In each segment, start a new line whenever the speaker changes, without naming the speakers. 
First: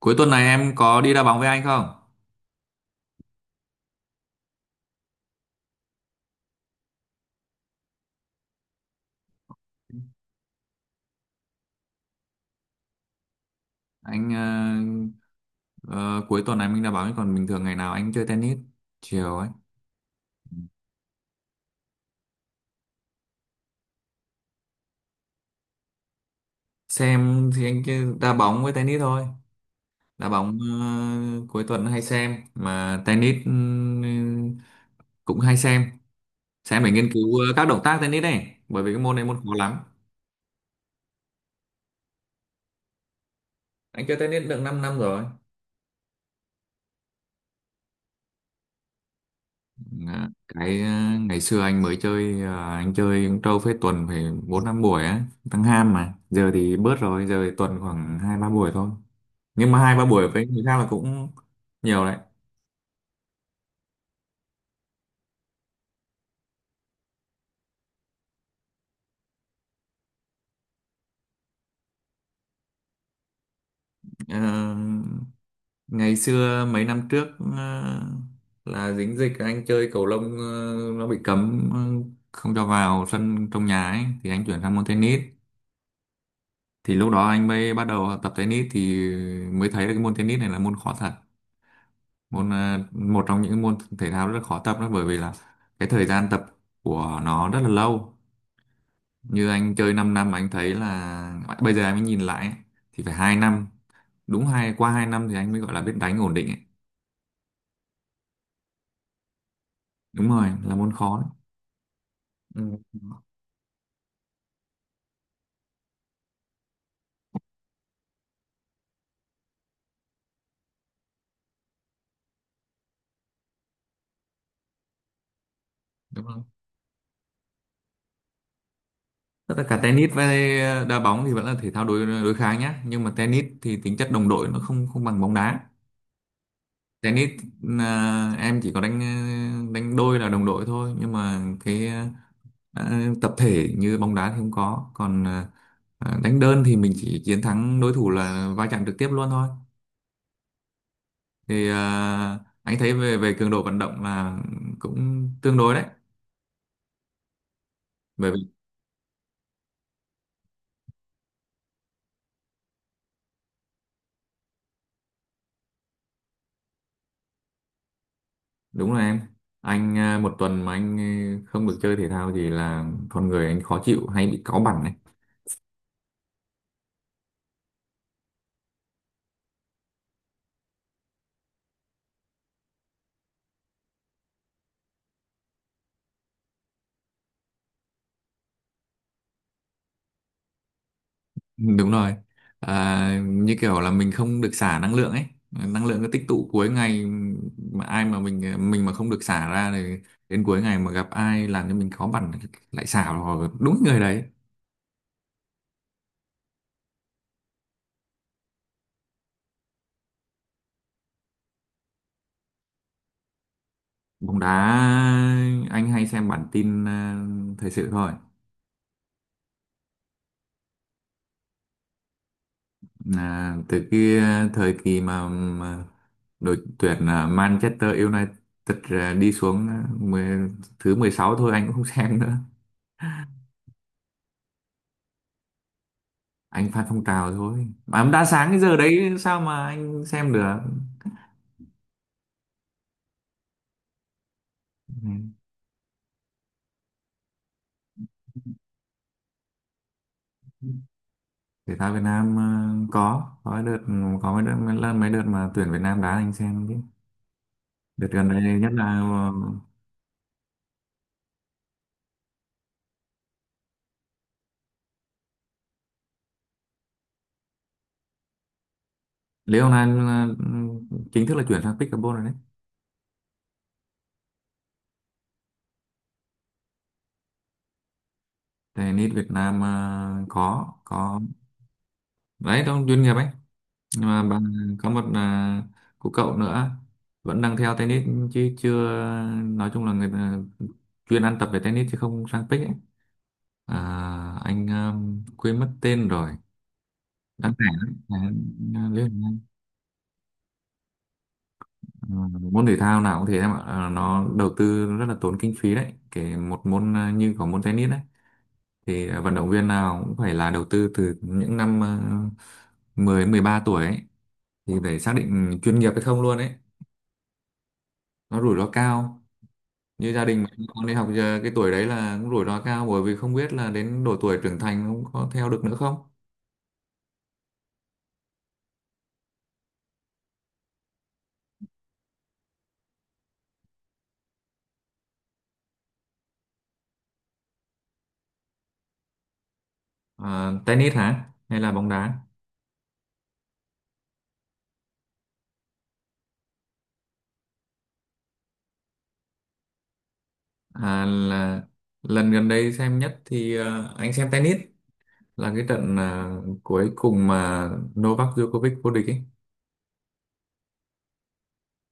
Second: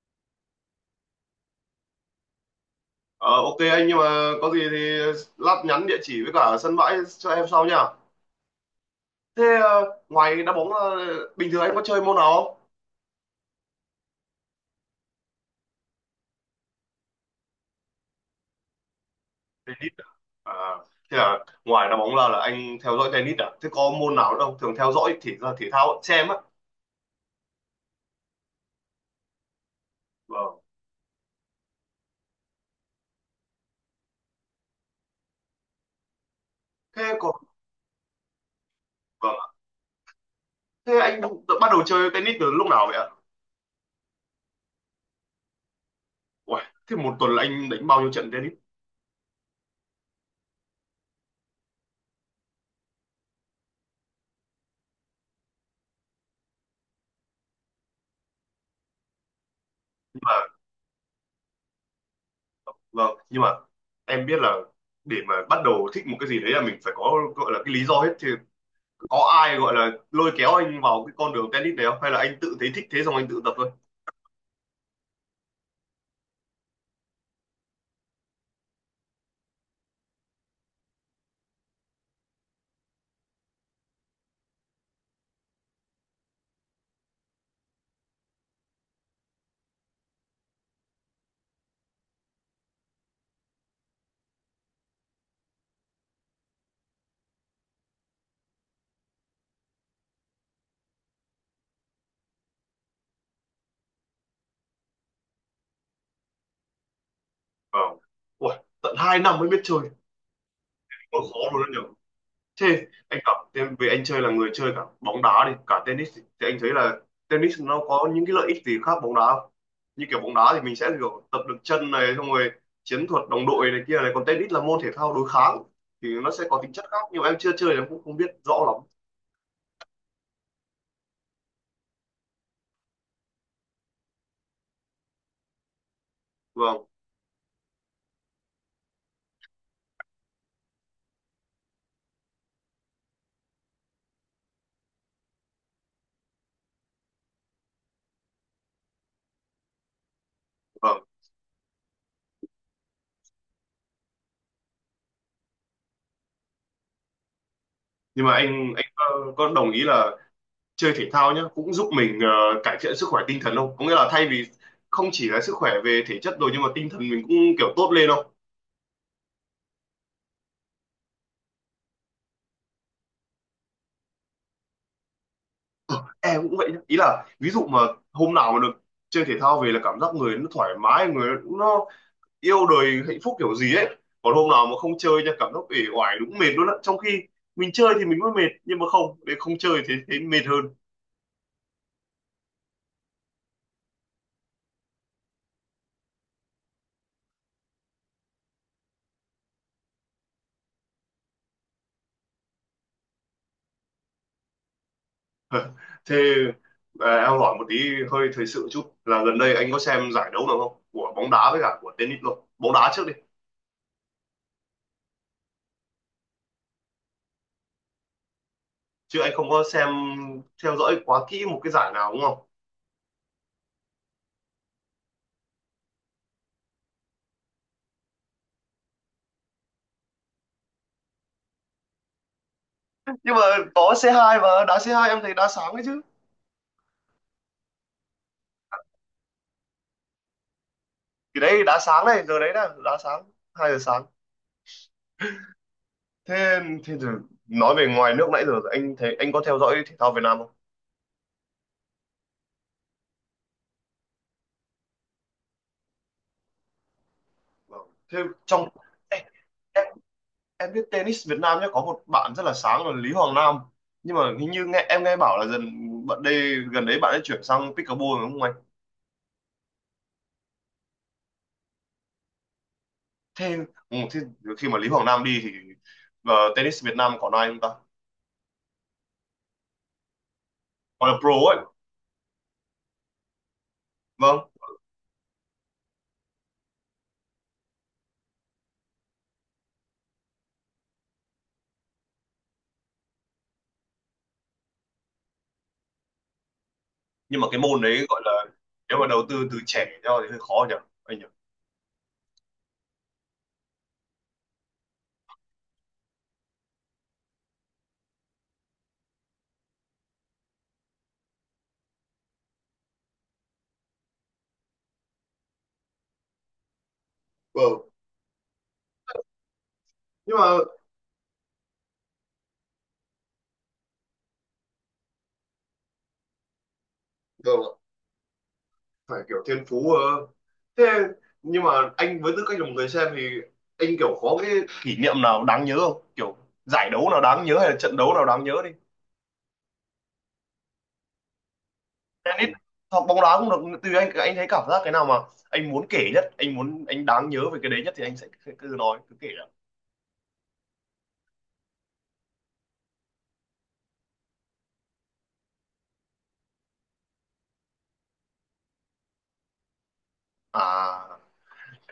Cuối tuần này em có đi đá bóng với anh không?
Ờ, ok anh, nhưng mà có gì thì lát nhắn địa chỉ với cả sân bãi cho em sau nha. Thế ngoài đá bóng bình thường anh có chơi môn nào không?
Anh ờ, cuối tuần này mình đá bóng, chứ còn bình thường ngày nào anh chơi tennis chiều ấy.
Tennis. À, thế là ngoài đá bóng là anh theo dõi tennis à? Thế có môn nào nữa không? Thường theo dõi thể ra thể thao xem á.
Xem thì anh chơi đá bóng với tennis thôi. Đá bóng
Vâng.
cuối tuần hay xem, mà tennis ừ, cũng hay xem. Xem để
Thế
nghiên
còn
cứu các động tác tennis này, bởi vì cái môn này
vâng
môn
ạ.
khó lắm.
Thế anh tự bắt đầu chơi tennis từ lúc nào vậy ạ?
Anh chơi tennis được 5 năm năm rồi.
Uầy, thế một tuần là anh đánh bao nhiêu trận tennis?
Dạ, cái ngày xưa anh mới chơi, anh chơi cũng trâu phết, tuần phải bốn năm buổi á, tăng ham, mà giờ thì bớt rồi, giờ thì tuần khoảng hai ba buổi thôi, nhưng mà hai ba
Nhưng
buổi
mà
với người khác là cũng nhiều đấy.
vâng, nhưng mà em biết là để mà bắt đầu thích một cái gì đấy là mình phải có gọi là cái lý do hết. Thì có ai gọi là lôi kéo anh vào cái con đường tennis này không, hay là anh tự thấy thích thế xong anh tự tập thôi?
Ờ, Ngày xưa mấy năm trước, ờ, là dính dịch anh chơi cầu lông, nó bị cấm, không cho vào sân trong nhà ấy, thì anh chuyển sang môn tennis. Thì lúc đó anh mới bắt đầu tập tennis, thì mới thấy là cái môn tennis này là môn khó thật, môn một trong những môn thể thao rất là khó tập đó, bởi vì là cái thời gian tập của nó rất là lâu. Như anh chơi 5 năm mà anh thấy là bây giờ anh mới nhìn lại ấy, thì phải hai năm, đúng hai qua hai năm thì anh mới gọi là biết đánh ổn định ấy.
Vâng. Ui, tận 2 năm mới biết chơi.
Đúng rồi, là môn khó
Ôi,
đấy.
khó luôn đó nhỉ.
Ừ,
Thế anh cảm thế về anh chơi là người chơi cả bóng đá đi, cả tennis đi, thì anh thấy là tennis nó có những cái lợi ích gì khác bóng đá không? Như kiểu bóng đá thì mình sẽ kiểu tập được chân này, xong rồi chiến thuật đồng đội này kia này, còn tennis là môn thể thao đối kháng thì
đúng
nó
không,
sẽ có tính chất khác, nhưng mà em chưa chơi nên em cũng không biết rõ lắm.
tất cả tennis với đá bóng thì vẫn là thể thao đối đối kháng nhá, nhưng mà tennis thì tính chất đồng đội nó không không bằng bóng đá.
Vâng.
Tennis à, em chỉ có đánh đánh đôi là đồng đội thôi, nhưng mà cái tập thể như bóng đá thì không có, còn đánh đơn thì mình chỉ chiến thắng đối thủ, là va chạm trực tiếp luôn thôi.
Vâng,
Thì à, anh thấy về về cường độ vận động là cũng tương đối đấy,
nhưng
bởi
mà
vì
anh có đồng ý là chơi thể thao nhá cũng giúp mình cải thiện sức khỏe tinh thần không? Có nghĩa là thay vì không chỉ là sức khỏe về thể chất rồi, nhưng mà tinh thần mình cũng kiểu tốt lên không?
đúng là em. Anh à, một tuần mà anh không được chơi thể thao thì là con người anh khó chịu, hay bị cáu bẳn đấy.
Ờ, em cũng vậy nhá. Ý là ví dụ mà hôm nào mà được chơi thể thao về là cảm giác người nó thoải mái, người nó yêu đời hạnh phúc kiểu gì ấy. Còn hôm nào mà không chơi nha, cảm giác uể oải, đúng mệt luôn á, trong khi mình chơi thì mình mới mệt, nhưng mà không để không chơi thì thấy mệt hơn.
Đúng rồi. À, như kiểu là mình không được xả năng lượng ấy. Năng lượng cứ tích tụ cuối ngày, mà ai mà mình mà không được xả ra thì đến cuối ngày mà gặp ai làm cho mình khó bản, lại xả vào đúng người đấy.
Thế em hỏi một tí hơi thời sự chút là gần đây anh có xem giải đấu nào không? Của bóng đá với cả của tennis luôn. Bóng đá trước đi.
Bóng đá anh hay xem bản tin à, thời sự thôi.
Chứ anh không có xem theo dõi quá kỹ một cái giải nào đúng không?
À, từ kia, thời kỳ mà, đội tuyển à, Manchester United à, đi xuống à, thứ 16 thôi anh cũng không xem nữa.
Nhưng mà có C2, mà đá C2 em thấy đá sáng đấy chứ.
Anh Phan Phong Trào thôi, mà ông đã sáng cái giờ đấy sao mà anh xem được.
Thì đấy đá sáng này, giờ đấy nè, đá sáng, 2 giờ sáng.
Ừ.
Thế thế giờ nói về ngoài nước nãy giờ anh thấy, anh có theo dõi thể thao Việt Nam không?
Thể thao Việt Nam có cái đợt, có mấy đợt mấy lần mấy đợt mà tuyển Việt Nam đá anh xem chứ.
Vâng.
Đợt
Thế
gần đây
trong
nhất là ờ,
em biết tennis Việt Nam nhé, có một bạn rất là sáng là Lý Hoàng Nam, nhưng mà hình như nghe em nghe bảo là dần bạn đây gần đấy bạn ấy chuyển sang pickleball, đúng không anh?
Lý Hồng Anh chính thức là chuyển sang pickleball rồi đấy.
Thế, ừ, thế khi mà Lý Hoàng Nam đi thì tennis Việt Nam còn ai không ta,
Tennis Việt Nam có
gọi là
có
pro ấy?
đấy, trong chuyên nghiệp ấy, nhưng mà bà,
Vâng,
có một cô cậu nữa vẫn đang theo tennis, chứ chưa, nói chung là người ta chuyên ăn tập về tennis chứ không sang pick ấy. À, anh quên mất tên rồi.
nhưng mà
Đáng
cái
lẽ
môn
lắm
đấy
là
gọi là
anh,
nếu
Lê
mà
Hồng
đầu
Anh.
tư từ trẻ cho thì hơi khó nhỉ anh nhỉ.
Ờ, môn thể thao nào cũng thế em ạ. Ờ, nó đầu tư rất là tốn kinh phí đấy. Kể một môn như có môn tennis đấy thì vận động viên nào cũng phải là đầu tư từ những năm uh, 10 13 tuổi ấy, thì phải xác định chuyên nghiệp hay không luôn ấy.
Vâng.
Nó rủi ro cao. Như gia
Nhưng
đình
mà
mà con đi học giờ cái tuổi đấy là cũng rủi ro cao, bởi vì không biết là đến độ tuổi trưởng thành cũng có theo được nữa không.
vâng ạ, phải kiểu thiên phú ờ. Thế nhưng mà anh với tư cách là một người xem thì anh kiểu có cái kỷ niệm nào đáng nhớ không, kiểu giải đấu nào đáng nhớ hay là trận đấu nào đáng nhớ?
Ờ, tennis hả? Hay là bóng đá?
Tennis hoặc bóng đá cũng được, tùy anh thấy cảm giác cái nào mà anh muốn kể nhất, anh muốn anh đáng nhớ về cái đấy nhất thì anh sẽ cứ cứ nói cứ kể ạ.
À, là lần gần đây xem nhất thì ờ, anh xem tennis là cái trận cuối cùng mà Novak Djokovic vô địch ấy.
À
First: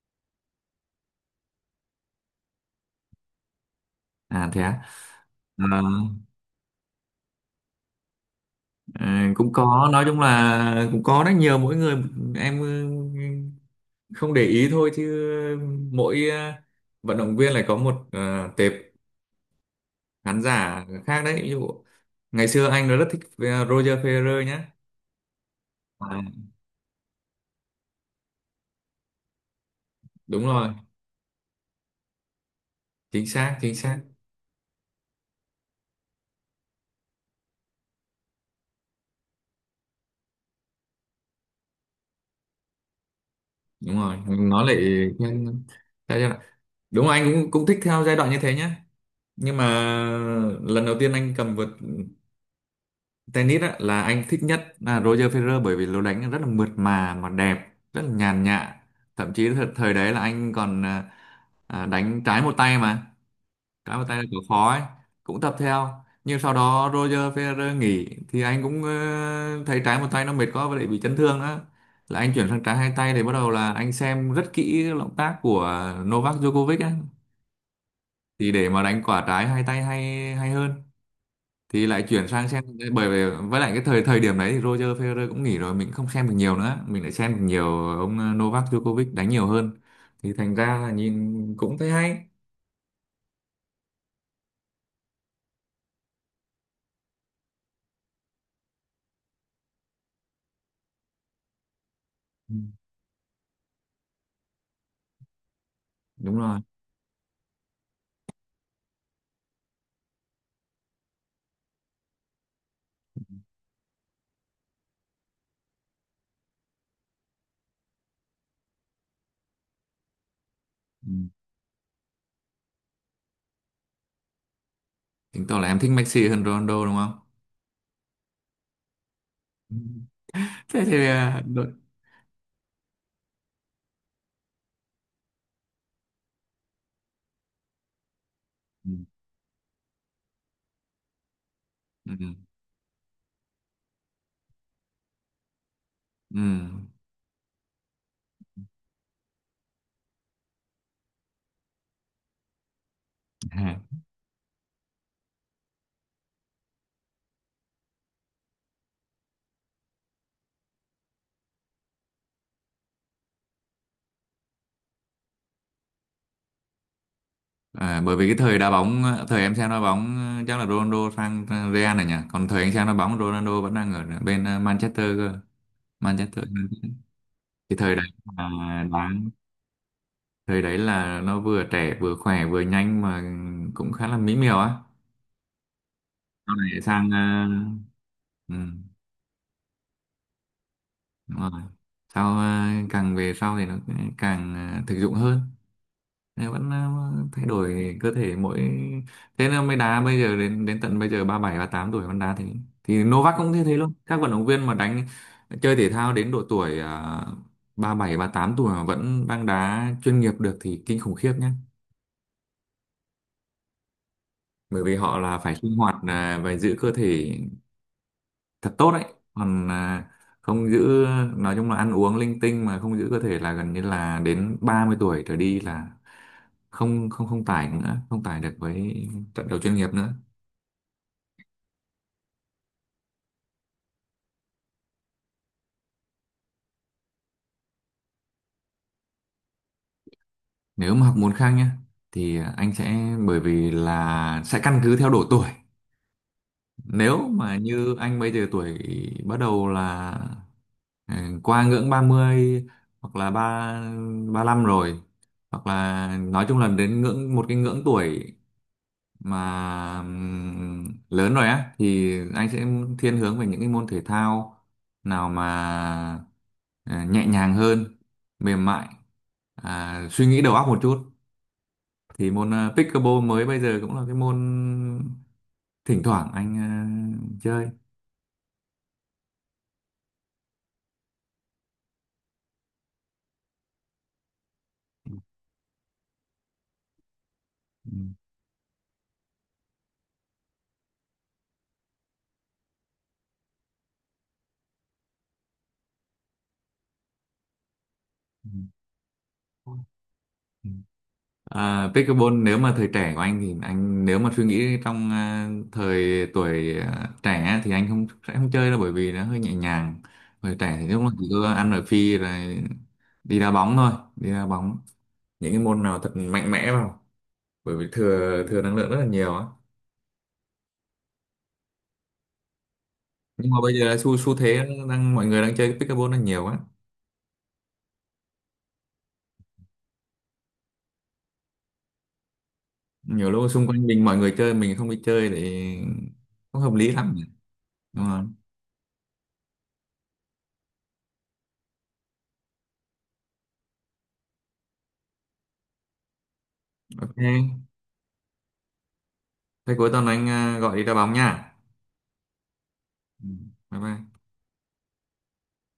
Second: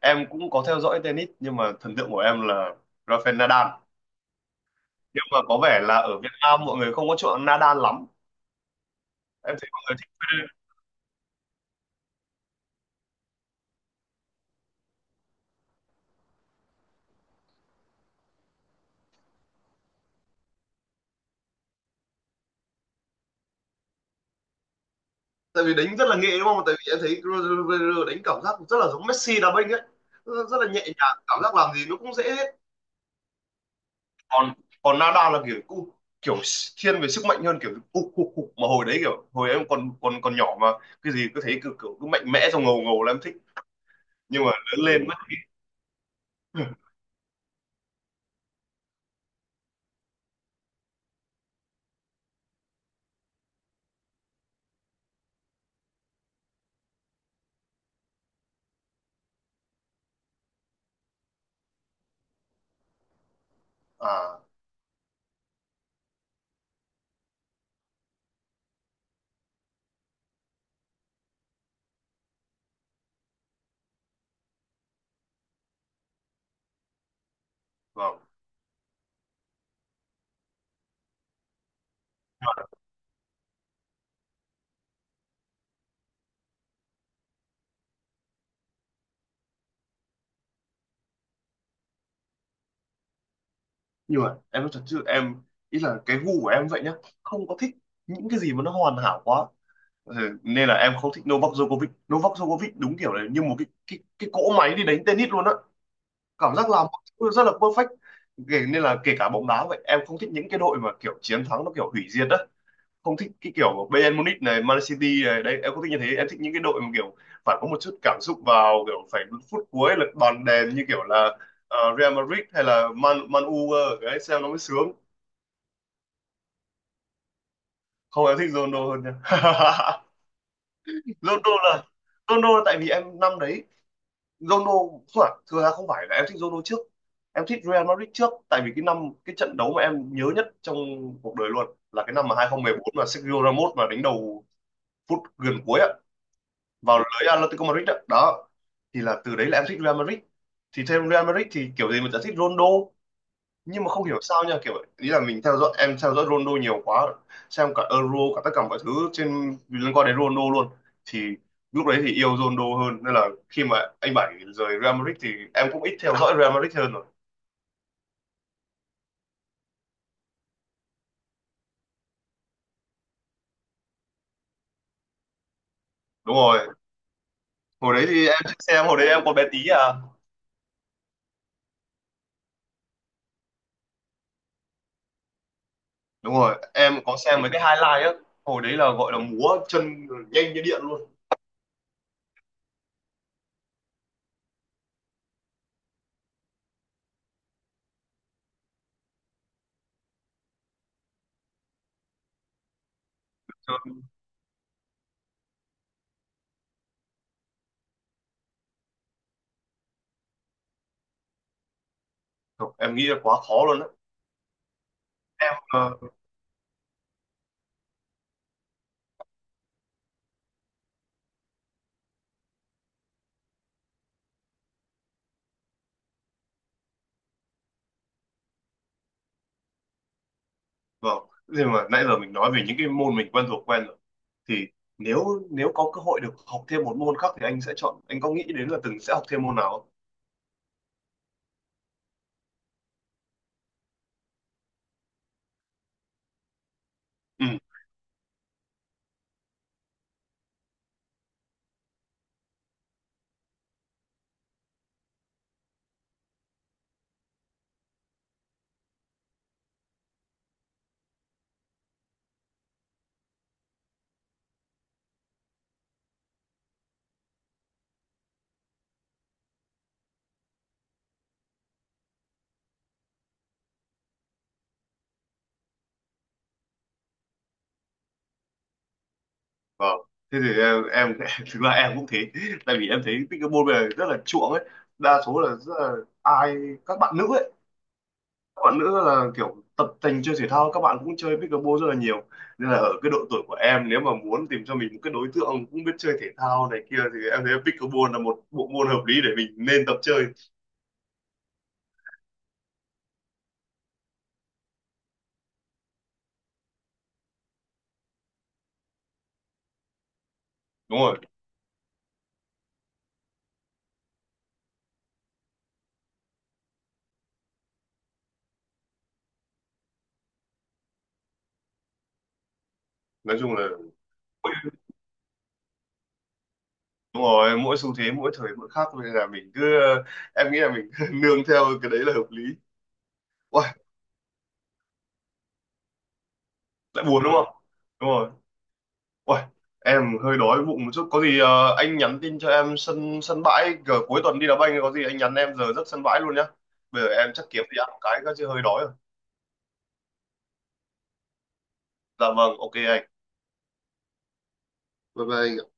Em cũng có theo dõi tennis nhưng mà thần tượng của em là Rafael Nadal.
À thế á.
Nhưng mà có
Ờ,
vẻ là ở Việt Nam mọi người không có chuộng Nadal lắm.
ờ, Cũng
Em thấy mọi
có,
người
nói
thích
chung
Federer
là cũng có rất nhiều, mỗi người em ừ, không để ý thôi, chứ mỗi vận động viên lại có một tệp khán giả khác đấy. Ví dụ ngày xưa anh rất thích Roger Federer nhá.
tại vì đánh rất là
À,
nghệ đúng không, tại vì em thấy Federer đánh cảm giác rất là giống Messi đá banh ấy, rất
đúng
rất
rồi,
là nhẹ nhàng, cảm giác làm gì nó cũng dễ.
chính xác, chính xác.
Còn còn Nada là kiểu cũng kiểu thiên về sức mạnh hơn, kiểu ục ục ục, mà hồi đấy kiểu hồi em còn còn còn nhỏ mà cái gì cứ thấy cứ kiểu cứ mạnh mẽ xong ngầu ngầu là em thích.
Đúng rồi,
Nhưng mà
nó lại
lớn lên mất.
thiên- theo giai đoạn. Đúng rồi, anh cũng cũng thích theo giai đoạn như thế nhá, nhưng mà lần đầu tiên anh cầm vợt tennis á, là anh thích nhất là Roger Federer, bởi vì lối đánh rất là mượt mà đẹp, rất là nhàn nhã. Thậm chí thời đấy là anh còn đánh trái một tay, mà cái bàn tay là cửa
À
khó ấy, cũng tập theo. Nhưng sau đó Roger Federer nghỉ thì anh cũng thấy trái một tay nó mệt quá, và lại bị chấn thương đó, là anh chuyển sang trái hai tay. Để bắt đầu là anh xem rất kỹ cái động tác của Novak Djokovic ấy,
vâng,
thì để mà đánh quả trái hai tay hay hay hơn, thì lại chuyển sang xem. Bởi vì với lại cái thời thời điểm đấy thì Roger Federer cũng nghỉ rồi, mình không xem được nhiều nữa, mình lại xem được nhiều ông Novak Djokovic đánh nhiều hơn, thì thành ra là nhìn cũng thấy hay.
nhưng mà em nói thật chứ em ý là cái gu của em vậy nhá, không có thích những cái gì mà nó hoàn hảo quá. Ừ, nên là em không thích Novak Djokovic. Novak
Ừ,
Djokovic đúng kiểu là như một cái cỗ máy đi đánh tennis luôn á,
đúng
cảm
rồi.
giác làm mọi thứ rất là perfect. Nên là kể cả bóng đá vậy, em không thích những cái đội mà kiểu chiến thắng nó kiểu hủy diệt á. Không thích cái kiểu của Bayern Munich này, Man City này, đây. Em không thích như thế, em thích những cái đội mà kiểu phải có một chút cảm xúc vào, kiểu phải đến phút cuối là đòn đèn, như kiểu
Ừ.
là Real Madrid hay là Man Man U cơ, đấy xem nó mới sướng.
Chứng tỏ là em thích Messi hơn Ronaldo đúng không?
Không, em thích Ronaldo hơn nha.
Ừ. Thế thì à,
Ronaldo
đội.
là Ronaldo là tại vì em năm đấy Ronaldo không phải, thực ra không phải là em thích Ronaldo trước. Em thích Real Madrid trước tại vì cái
Ừ.
năm, cái trận đấu mà em nhớ nhất trong cuộc đời luôn là cái
Ừ.
năm mà 2014 mà Sergio Ramos mà đánh đầu phút gần cuối ạ,
Ừ.
vào lưới Atletico Madrid đó. Đó thì là từ đấy là em thích Real Madrid, thì theo Real Madrid thì kiểu gì mình sẽ thích Ronaldo.
À,
Nhưng mà không hiểu sao nha, kiểu ý là mình theo dõi em theo dõi Ronaldo nhiều quá, xem cả Euro cả tất cả mọi thứ trên liên quan đến Ronaldo luôn, thì lúc đấy thì yêu Ronaldo hơn nên là khi mà anh Bảy rời Real Madrid thì em cũng ít theo dõi Real Madrid hơn rồi.
Bởi vì cái thời đá bóng, thời em xem đá bóng ờ, chắc là Ronaldo sang Real này nhỉ, còn thời anh xem đá bóng Ronaldo vẫn đang ở bên Manchester cơ,
Đúng
Manchester
rồi,
United. Cái
hồi
thời đấy
đấy thì em
là
thích xem, hồi
đá,
đấy em còn bé tí à.
thời đấy là nó vừa trẻ vừa khỏe vừa nhanh mà, cũng khá là mỹ miều á.
Đúng
Sau
rồi
này
em
sang
có
ờ,
xem mấy cái highlight á,
ừ,
hồi đấy là gọi là múa chân nhanh như điện luôn.
đúng rồi. Sau càng về sau thì nó càng thực dụng hơn. Này vẫn thay đổi cơ thể mỗi, thế nên mới đá bây giờ đến đến tận bây giờ ba bảy ba tám tuổi vẫn đá thế. Thì Novak cũng như thế luôn.
Trời,
Các vận động viên mà chơi thể thao đến độ tuổi ba bảy ba tám tuổi mà vẫn đang đá chuyên nghiệp được thì kinh khủng khiếp nhé.
em nghĩ là quá khó luôn á.
Bởi vì họ là phải sinh
Ờ,
hoạt à, và giữ cơ thể thật tốt đấy. Còn à, không giữ, nói chung là ăn uống linh tinh mà không giữ cơ thể là gần như là đến 30 tuổi trở đi là không không không tải nữa, không tải được với trận đấu chuyên nghiệp nữa.
vâng. Nhưng mà nãy giờ mình nói về những cái môn mình quen thuộc quen rồi, thì nếu nếu có cơ hội được học thêm một môn khác thì anh sẽ chọn, anh có nghĩ đến là từng sẽ học thêm môn nào không?
Nếu mà học môn khác nhá, thì anh sẽ, bởi vì là sẽ căn cứ theo độ tuổi. Nếu
Ừ,
mà như anh bây giờ tuổi bắt đầu là ừ, qua ngưỡng ba mươi, hoặc là 35 rồi, hoặc là nói chung là đến ngưỡng một cái ngưỡng tuổi mà lớn rồi á, thì anh sẽ thiên hướng về những cái môn thể thao nào mà ờ, nhẹ nhàng hơn, mềm mại, à, suy nghĩ đầu óc một chút. Thì môn pickleball mới bây giờ cũng là cái môn thỉnh thoảng anh chơi.
vâng. Thế thì em thực ra em cũng thế, tại vì em thấy cái môn này rất là chuộng ấy, đa số là, rất là ai các bạn nữ ấy,
Ừ.
các bạn nữ là kiểu tập tành chơi thể thao, các bạn cũng chơi pickleball rất là nhiều, nên là ở cái độ tuổi của em nếu mà muốn tìm cho mình một cái đối tượng cũng biết chơi thể thao này kia thì em thấy pickleball là một bộ môn hợp lý để mình nên tập chơi.
Ừ. À, pickleball nếu mà thời trẻ của anh thì anh, nếu mà suy nghĩ trong à, thời tuổi à, trẻ thì anh không, sẽ không chơi đâu, bởi vì nó hơi nhẹ nhàng. Thời trẻ thì
Đúng
lúc nào
rồi,
chỉ có ăn ở phi rồi đi đá bóng thôi, đi đá bóng những cái môn nào thật mạnh mẽ vào, bởi vì thừa thừa năng lượng rất là nhiều á.
nói
Nhưng
chung
mà
là
bây giờ là xu xu thế nó đang, mọi người đang chơi pickleball đang nhiều á.
đúng rồi, mỗi xu thế mỗi thời mỗi khác nên là mình cứ em nghĩ là mình cứ nương theo cái đấy là hợp lý.
Nhiều lúc xung
Uầy,
quanh mình mọi người chơi, mình không đi chơi thì không hợp lý
lại
lắm,
buồn đúng không?
đúng
Đúng rồi.
không?
Uầy, em hơi đói bụng một chút, có gì anh nhắn tin cho em sân sân bãi cỡ cuối tuần đi đá banh, có gì anh nhắn em giờ giấc sân bãi luôn nhá. Bây giờ em chắc kiếm
OK,
gì ăn một cái chứ hơi đói rồi.
thế cuối tuần anh à, gọi đi đá bóng nha.
Dạ vâng, ok anh.
Ừ. Bye bye.
Bye bye anh.